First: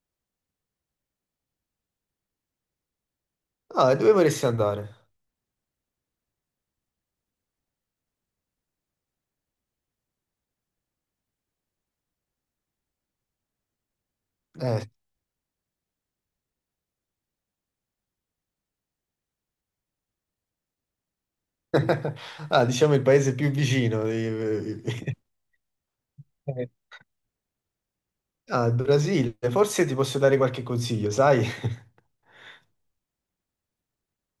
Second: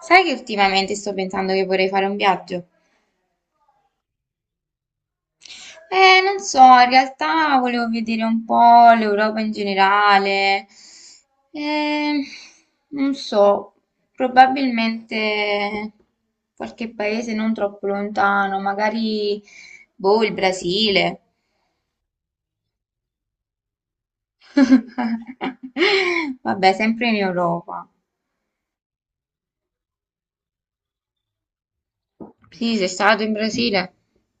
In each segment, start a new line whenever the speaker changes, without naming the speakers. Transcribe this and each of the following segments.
Sai che ultimamente sto pensando che vorrei fare un viaggio?
Ah, e dove vorresti andare?
Non so, in realtà volevo vedere un po' l'Europa in generale. Eh, Non so,
Eh.
probabilmente qualche paese non troppo lontano, magari, boh, il Brasile.
Ah, diciamo il paese più vicino.
Vabbè, sempre in Europa.
Ah, il Brasile. Forse ti posso dare qualche consiglio, sai?
Sì, sei stato in Brasile.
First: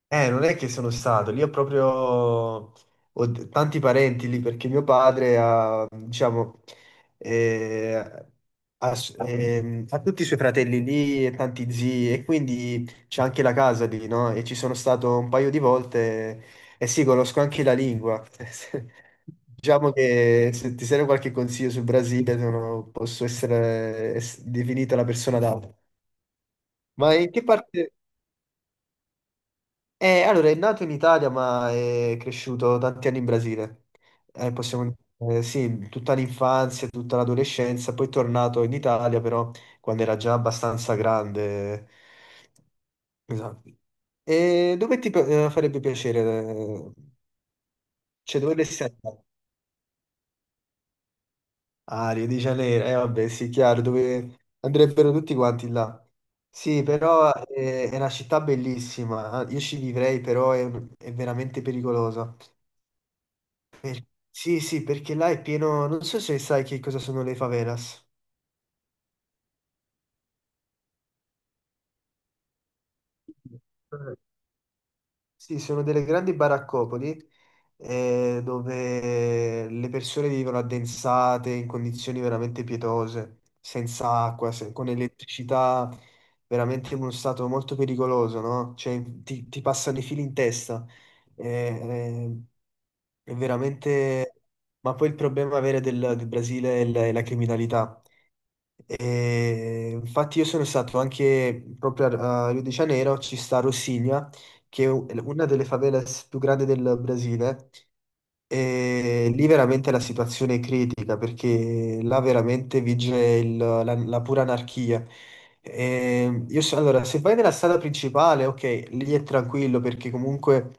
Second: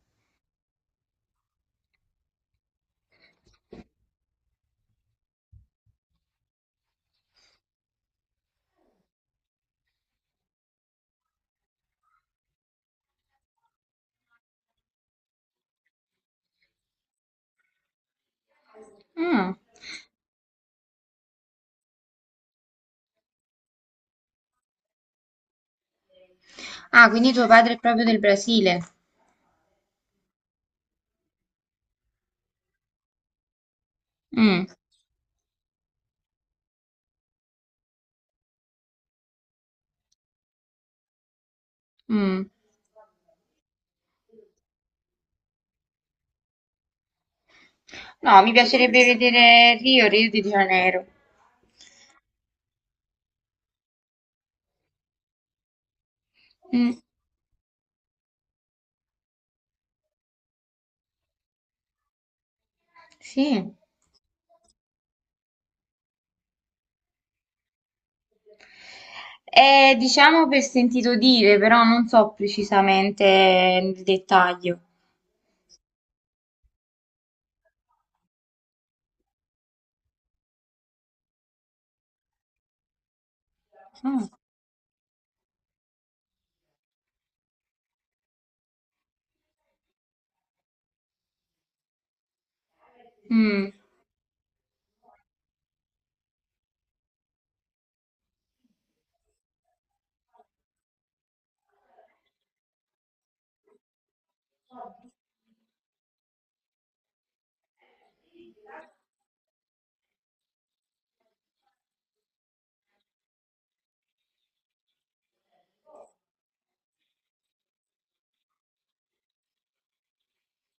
Non è che sono stato, lì ho proprio tanti parenti lì perché mio padre ha, diciamo, eh, ha, s- ha tutti i suoi fratelli lì e tanti zii, e quindi c'è anche la casa lì, no? E ci sono stato un paio di volte, e sì, conosco anche la lingua.
Mm.
Diciamo che se ti serve qualche consiglio sul Brasile, posso essere definita la persona adatta.
Ah,
Ma in
quindi
che
tuo padre è
parte.
proprio del Brasile.
Allora, è nato in Italia, ma è cresciuto tanti anni in Brasile.
Mm,
Possiamo, sì, tutta l'infanzia, tutta l'adolescenza, poi è tornato in Italia, però quando era già abbastanza grande.
mm.
Esatto. E dove ti farebbe piacere? Cioè,
No, mi
dove dovresti
piacerebbe
andare?
vedere Rio, Rio de Janeiro.
Ah, Rio di Janeiro, eh vabbè, sì, chiaro, dove andrebbero tutti quanti là. Sì,
Mm,
però è una città bellissima, ah, io ci vivrei, però è veramente pericolosa.
sì.
Sì, sì, perché là è pieno, non so se sai che cosa sono le favelas.
Diciamo per sentito dire, però non so precisamente il dettaglio.
Sì, sono delle grandi baraccopoli, dove le persone vivono addensate in condizioni veramente pietose, senza
Ah,
acqua, con elettricità, veramente in uno stato molto pericoloso, no? Cioè ti passano i fili in testa. Eh, eh, è
mm.
veramente. Ma poi il problema vero del Brasile è la criminalità. E infatti io sono stato anche proprio a Rio de Janeiro, ci sta Rocinha, che è una delle favelas più grandi del Brasile, e lì veramente la situazione è critica perché là veramente vige la pura anarchia. E allora, se vai nella strada principale, ok, lì è tranquillo perché comunque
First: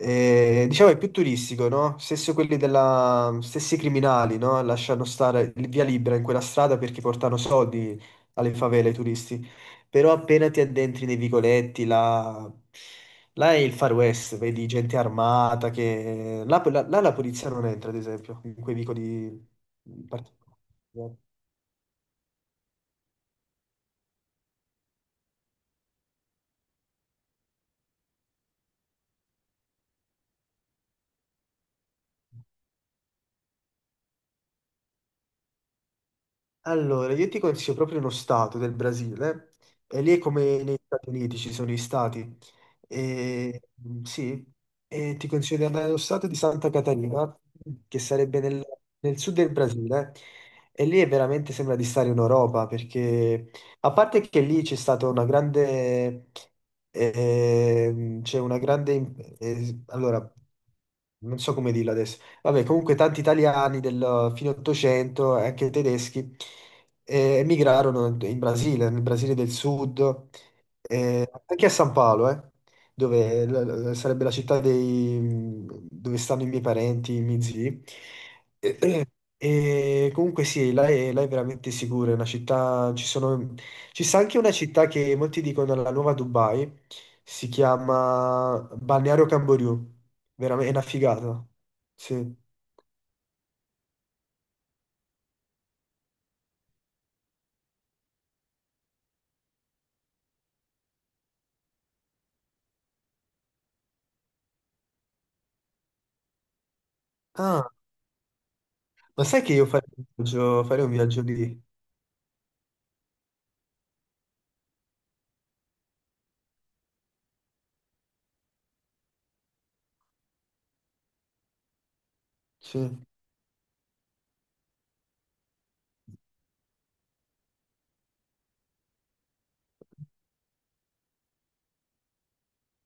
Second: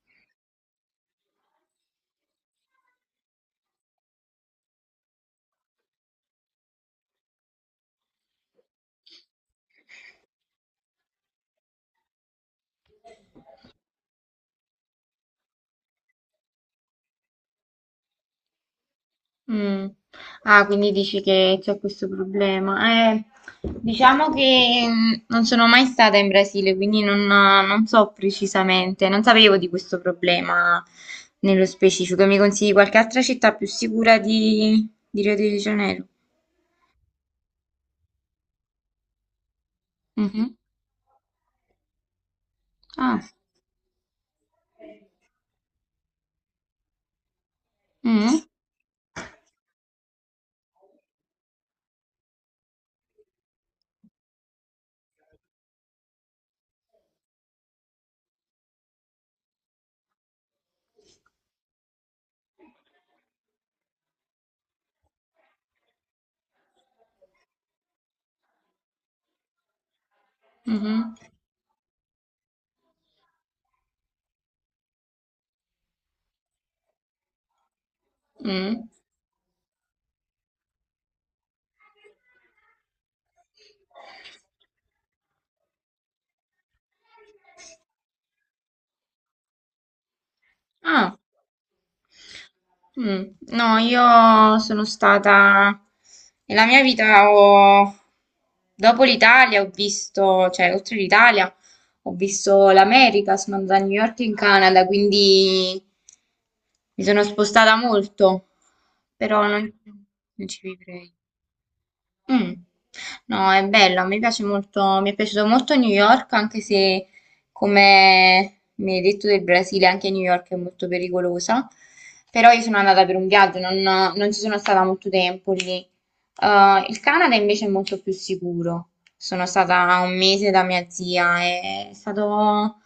diciamo è più turistico, no? Stessi criminali, no? Lasciano stare via libera in quella strada perché portano soldi alle favele, ai turisti. Però appena ti addentri nei vicoletti, là, là è il Far West. Vedi gente armata che. Là, là- là La polizia non entra, ad esempio, in quei vicoli
Mm.
particolari.
Ah, quindi dici che c'è questo problema. Diciamo che mm, non sono mai stata in Brasile, quindi non so precisamente, non sapevo di questo problema nello specifico. Mi consigli qualche altra città più sicura di Rio de Janeiro?
Allora, io ti consiglio proprio uno stato del Brasile, e lì è
Mhm.
come negli Stati Uniti, ci sono i stati,
Ah,
e, sì, ti consiglio di andare allo stato di Santa Catarina, che sarebbe
mm,
nel, nel sud del Brasile, e lì è veramente sembra di stare in Europa, perché a parte che lì c'è stata una grande, c'è una grande, allora, non so come dirla adesso. Vabbè, comunque tanti italiani del fine 800 e anche tedeschi emigrarono in Brasile, nel Brasile del Sud,
mhm,
anche a San Paolo, dove sarebbe la città dove stanno i miei parenti, i miei zii. E,
mm.
e comunque sì, là è veramente sicura, è una città, ci sta anche una città che molti dicono la nuova Dubai, si chiama Balneario Camboriú, veramente è una
Ah,
figata, sì.
mm. No, io sono stata nella mia vita ho dopo l'Italia ho visto, cioè oltre l'Italia ho visto l'America, sono andata a New York in Canada, quindi mi sono
Ah,
spostata molto,
ma sai
però
che io
non, non ci
farei un
vivrei.
viaggio lì?
Mm. No, è bello, a me piace molto, mi è piaciuto molto New York, anche se come mi hai detto del Brasile, anche New York è molto pericolosa. Però io sono
Sì.
andata per un viaggio, non, non ci sono stata molto tempo lì. Il Canada invece è molto più sicuro. Sono stata un mese da mia zia, è stato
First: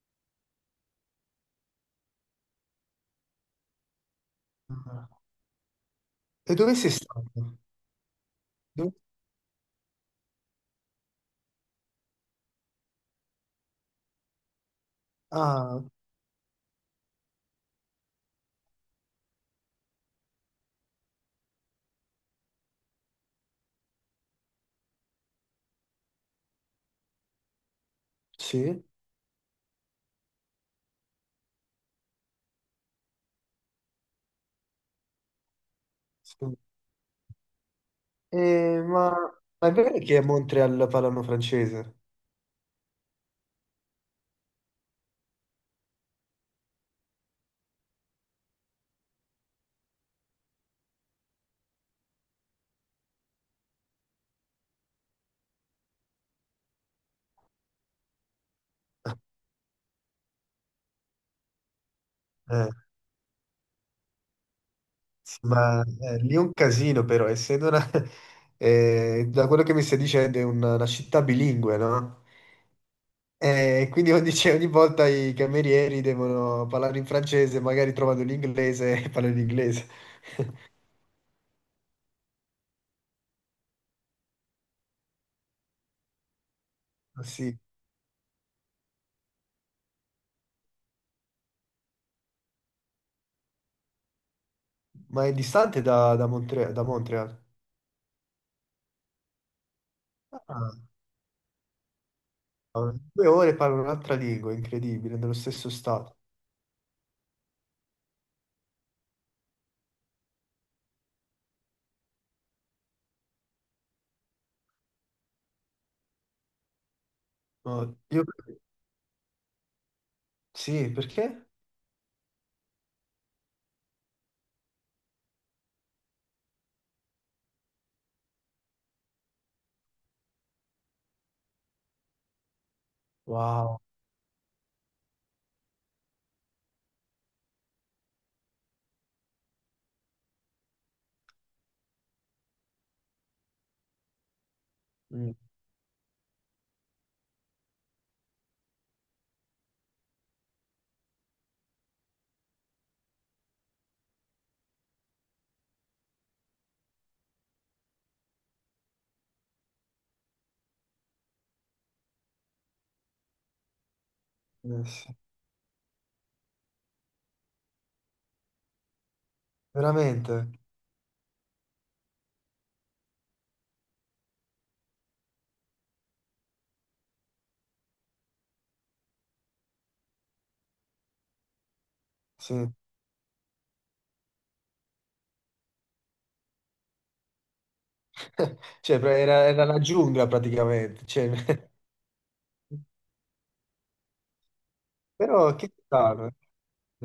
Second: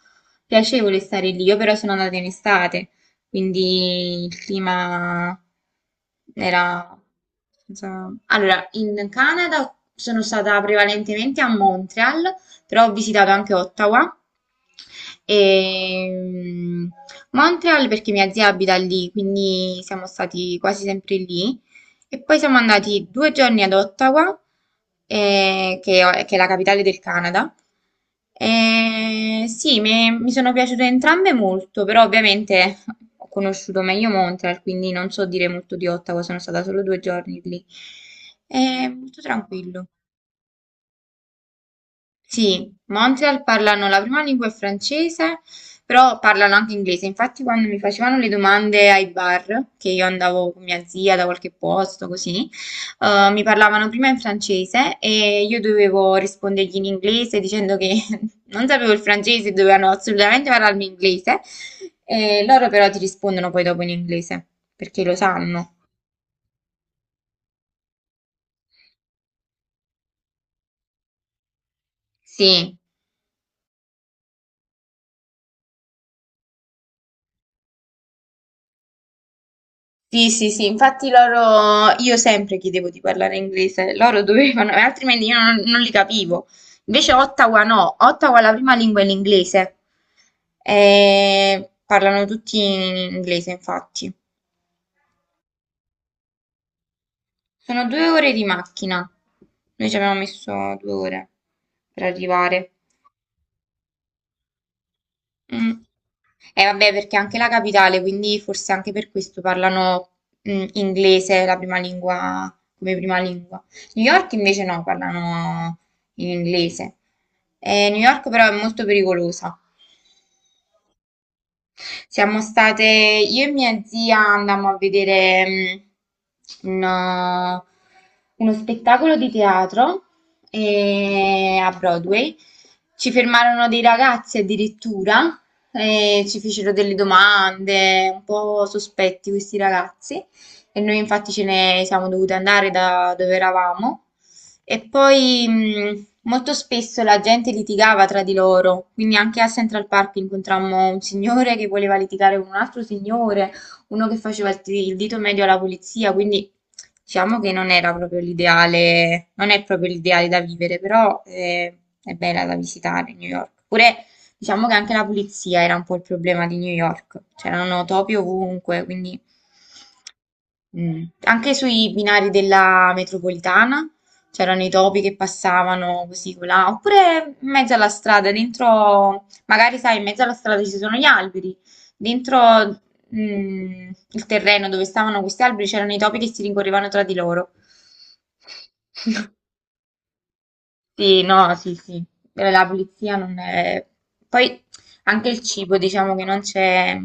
piacevole stare lì. Io però sono andata in estate quindi il
Ah.
clima
E dove sei
era
stato?
senza- Allora,
Dove-
in Canada sono stata prevalentemente a Montreal, però ho visitato anche Ottawa. E
Ah,
mm, Montreal perché mia zia abita lì, quindi siamo stati quasi sempre lì. E poi siamo andati due giorni ad Ottawa, che è la capitale del Canada.
sì.
E sì, mi sono piaciute entrambe molto, però ovviamente ho conosciuto meglio Montreal, quindi non so dire molto di Ottawa, sono
Sì.
stata solo due giorni lì.
Eh,
È
ma...
molto
ma è
tranquillo.
vero che a Montreal parlano francese?
Sì, Montreal parlano la prima lingua è francese, però parlano anche inglese. Infatti, quando mi facevano le domande ai bar, che io andavo con mia zia da qualche posto, così, mi parlavano prima in francese e io dovevo rispondergli in inglese dicendo che non sapevo il francese, dovevano assolutamente parlarmi inglese. E loro
Eh,
però ti rispondono poi dopo in inglese, perché lo
sì,
sanno.
ma lì è un casino però, essendo una. Da quello che mi stai dicendo è una città bilingue, no?
Sì.
Quindi ogni, cioè, ogni volta i camerieri devono parlare in francese, magari trovano l'inglese e parlano in inglese.
Sì, sì, sì, infatti loro, io sempre chiedevo di parlare inglese, loro dovevano, e altrimenti io non li capivo. Invece
Sì.
Ottawa no, Ottawa la prima lingua è l'inglese, e parlano tutti in inglese, infatti.
Ma è distante da Montreal?
Sono due ore di macchina, noi ci abbiamo
Ah,
messo due ore per arrivare.
ah, due ore parlo un'altra lingua, incredibile, nello stesso
Mm.
stato.
Vabbè, perché è anche la capitale, quindi forse anche per questo parlano mm, inglese la prima lingua, come prima lingua. New York invece no, parlano in inglese.
No,
New
io.
York però è molto pericolosa.
Sì, perché?
Siamo state, io e mia zia andammo a vedere mm, un- uno spettacolo di teatro a Broadway. Ci fermarono dei
Wow.
ragazzi addirittura e ci fecero delle domande, un po' sospetti questi ragazzi. E noi infatti ce ne siamo dovute andare da dove eravamo. E
Mm.
poi, molto spesso la gente litigava tra di loro, quindi anche a Central Park incontrammo un signore che voleva litigare con un altro signore, uno che faceva il, ti- il dito medio alla polizia, quindi diciamo che non era proprio l'ideale, non è proprio l'ideale da vivere, però è bella da visitare New York. Pure diciamo che
Eh
anche la
sì.
polizia era un po' il problema di New York, c'erano topi ovunque, quindi
Veramente?
mm. Anche sui binari della metropolitana c'erano i topi che passavano così colà, oppure in mezzo alla strada, dentro, magari sai, in mezzo alla strada ci sono gli alberi, dentro
Sì.
mm, il terreno dove stavano questi alberi c'erano i topi che si rincorrevano tra di loro.
Cioè, era la giungla praticamente,
Sì,
cioè.
no, sì, sì. La pulizia non è... Poi anche il
Però che
cibo, diciamo che
strano.
non c'è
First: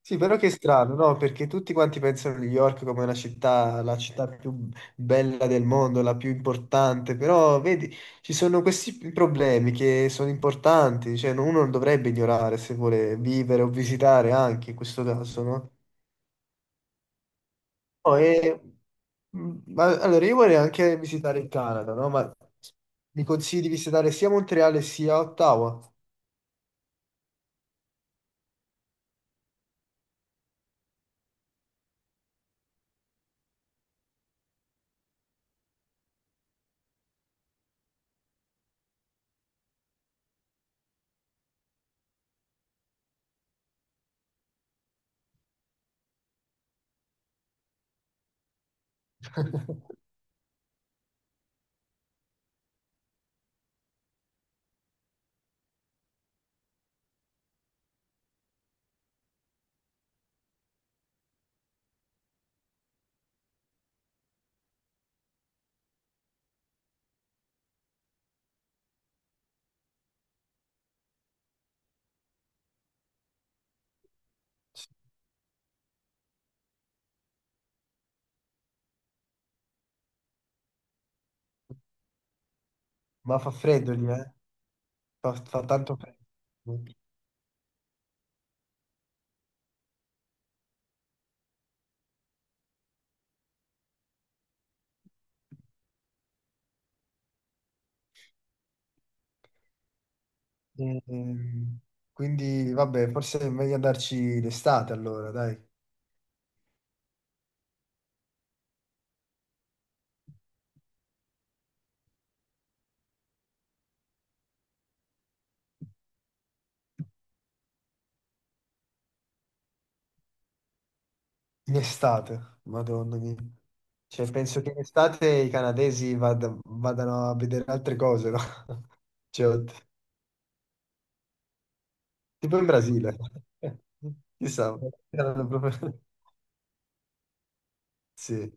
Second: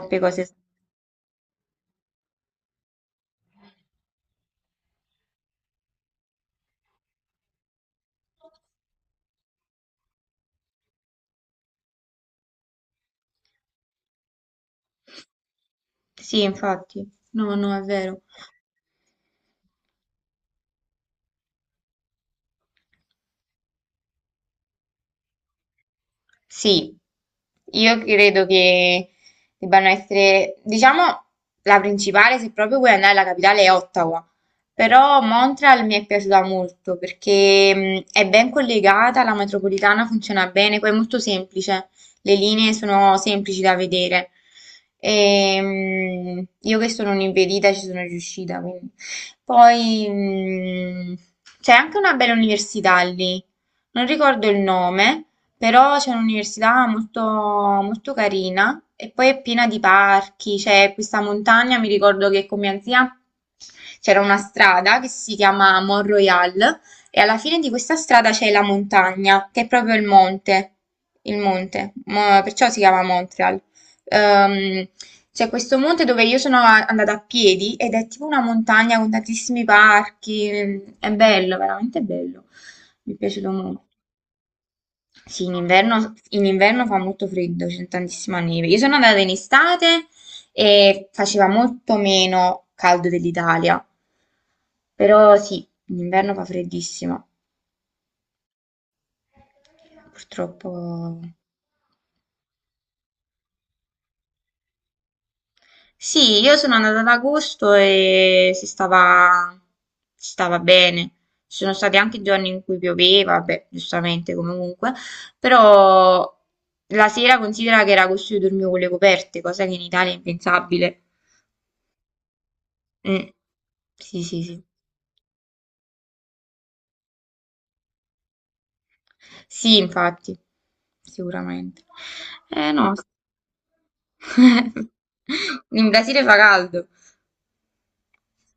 Sì, però
cose.
che strano, no? Perché tutti quanti pensano a New York come una città, la città più bella del mondo, la più importante, però vedi, ci sono questi problemi che sono importanti, cioè no, uno non dovrebbe ignorare se vuole vivere o visitare anche in questo caso, no?
Sì, infatti, no, no, è
No,
vero.
allora io vorrei anche visitare il Canada, no? Ma mi consigli di visitare sia Montreal sia Ottawa?
Sì, io credo che debbano essere, diciamo, la principale, se proprio vuoi andare alla capitale, è Ottawa. Però Montreal mi è piaciuta molto perché è ben collegata, la metropolitana funziona bene, poi è molto semplice, le linee sono semplici da vedere. E, io che sono un'impedita ci sono riuscita, quindi. Poi c'è anche una bella università lì, non ricordo il nome. Però c'è un'università molto, molto carina e poi è piena di parchi, c'è questa montagna, mi ricordo che con mia zia c'era una strada che si chiama Mont Royal e alla fine di questa strada c'è la montagna, che è proprio il monte, perciò si chiama Montreal. Ehm, c'è questo monte dove io sono andata a piedi ed è tipo una montagna con tantissimi parchi, è bello, veramente bello, mi è
Ma
piaciuto
fa
molto.
freddo lì, eh? Fa,
Sì,
fa tanto freddo.
in inverno fa molto freddo, c'è tantissima neve. Io sono andata in estate e faceva molto meno caldo dell'Italia, però sì, in inverno fa freddissimo, purtroppo.
Ehm, quindi vabbè, forse è meglio andarci d'estate allora, dai.
Sì, io sono andata ad agosto e si stava bene. Ci sono stati anche giorni in cui pioveva, beh, giustamente comunque, però la sera considera che era agosto io dormivo con le coperte, cosa che in Italia è impensabile.
In estate, madonna
Mh.
mia.
Sì,
Cioè,
sì, sì.
penso che in estate i canadesi vadano a vedere altre cose, no? Cioè,
Sì, infatti, sicuramente.
tipo in
Eh no, s
Brasile. Chissà. erano
in
proprio-
Brasile fa caldo.
Sì.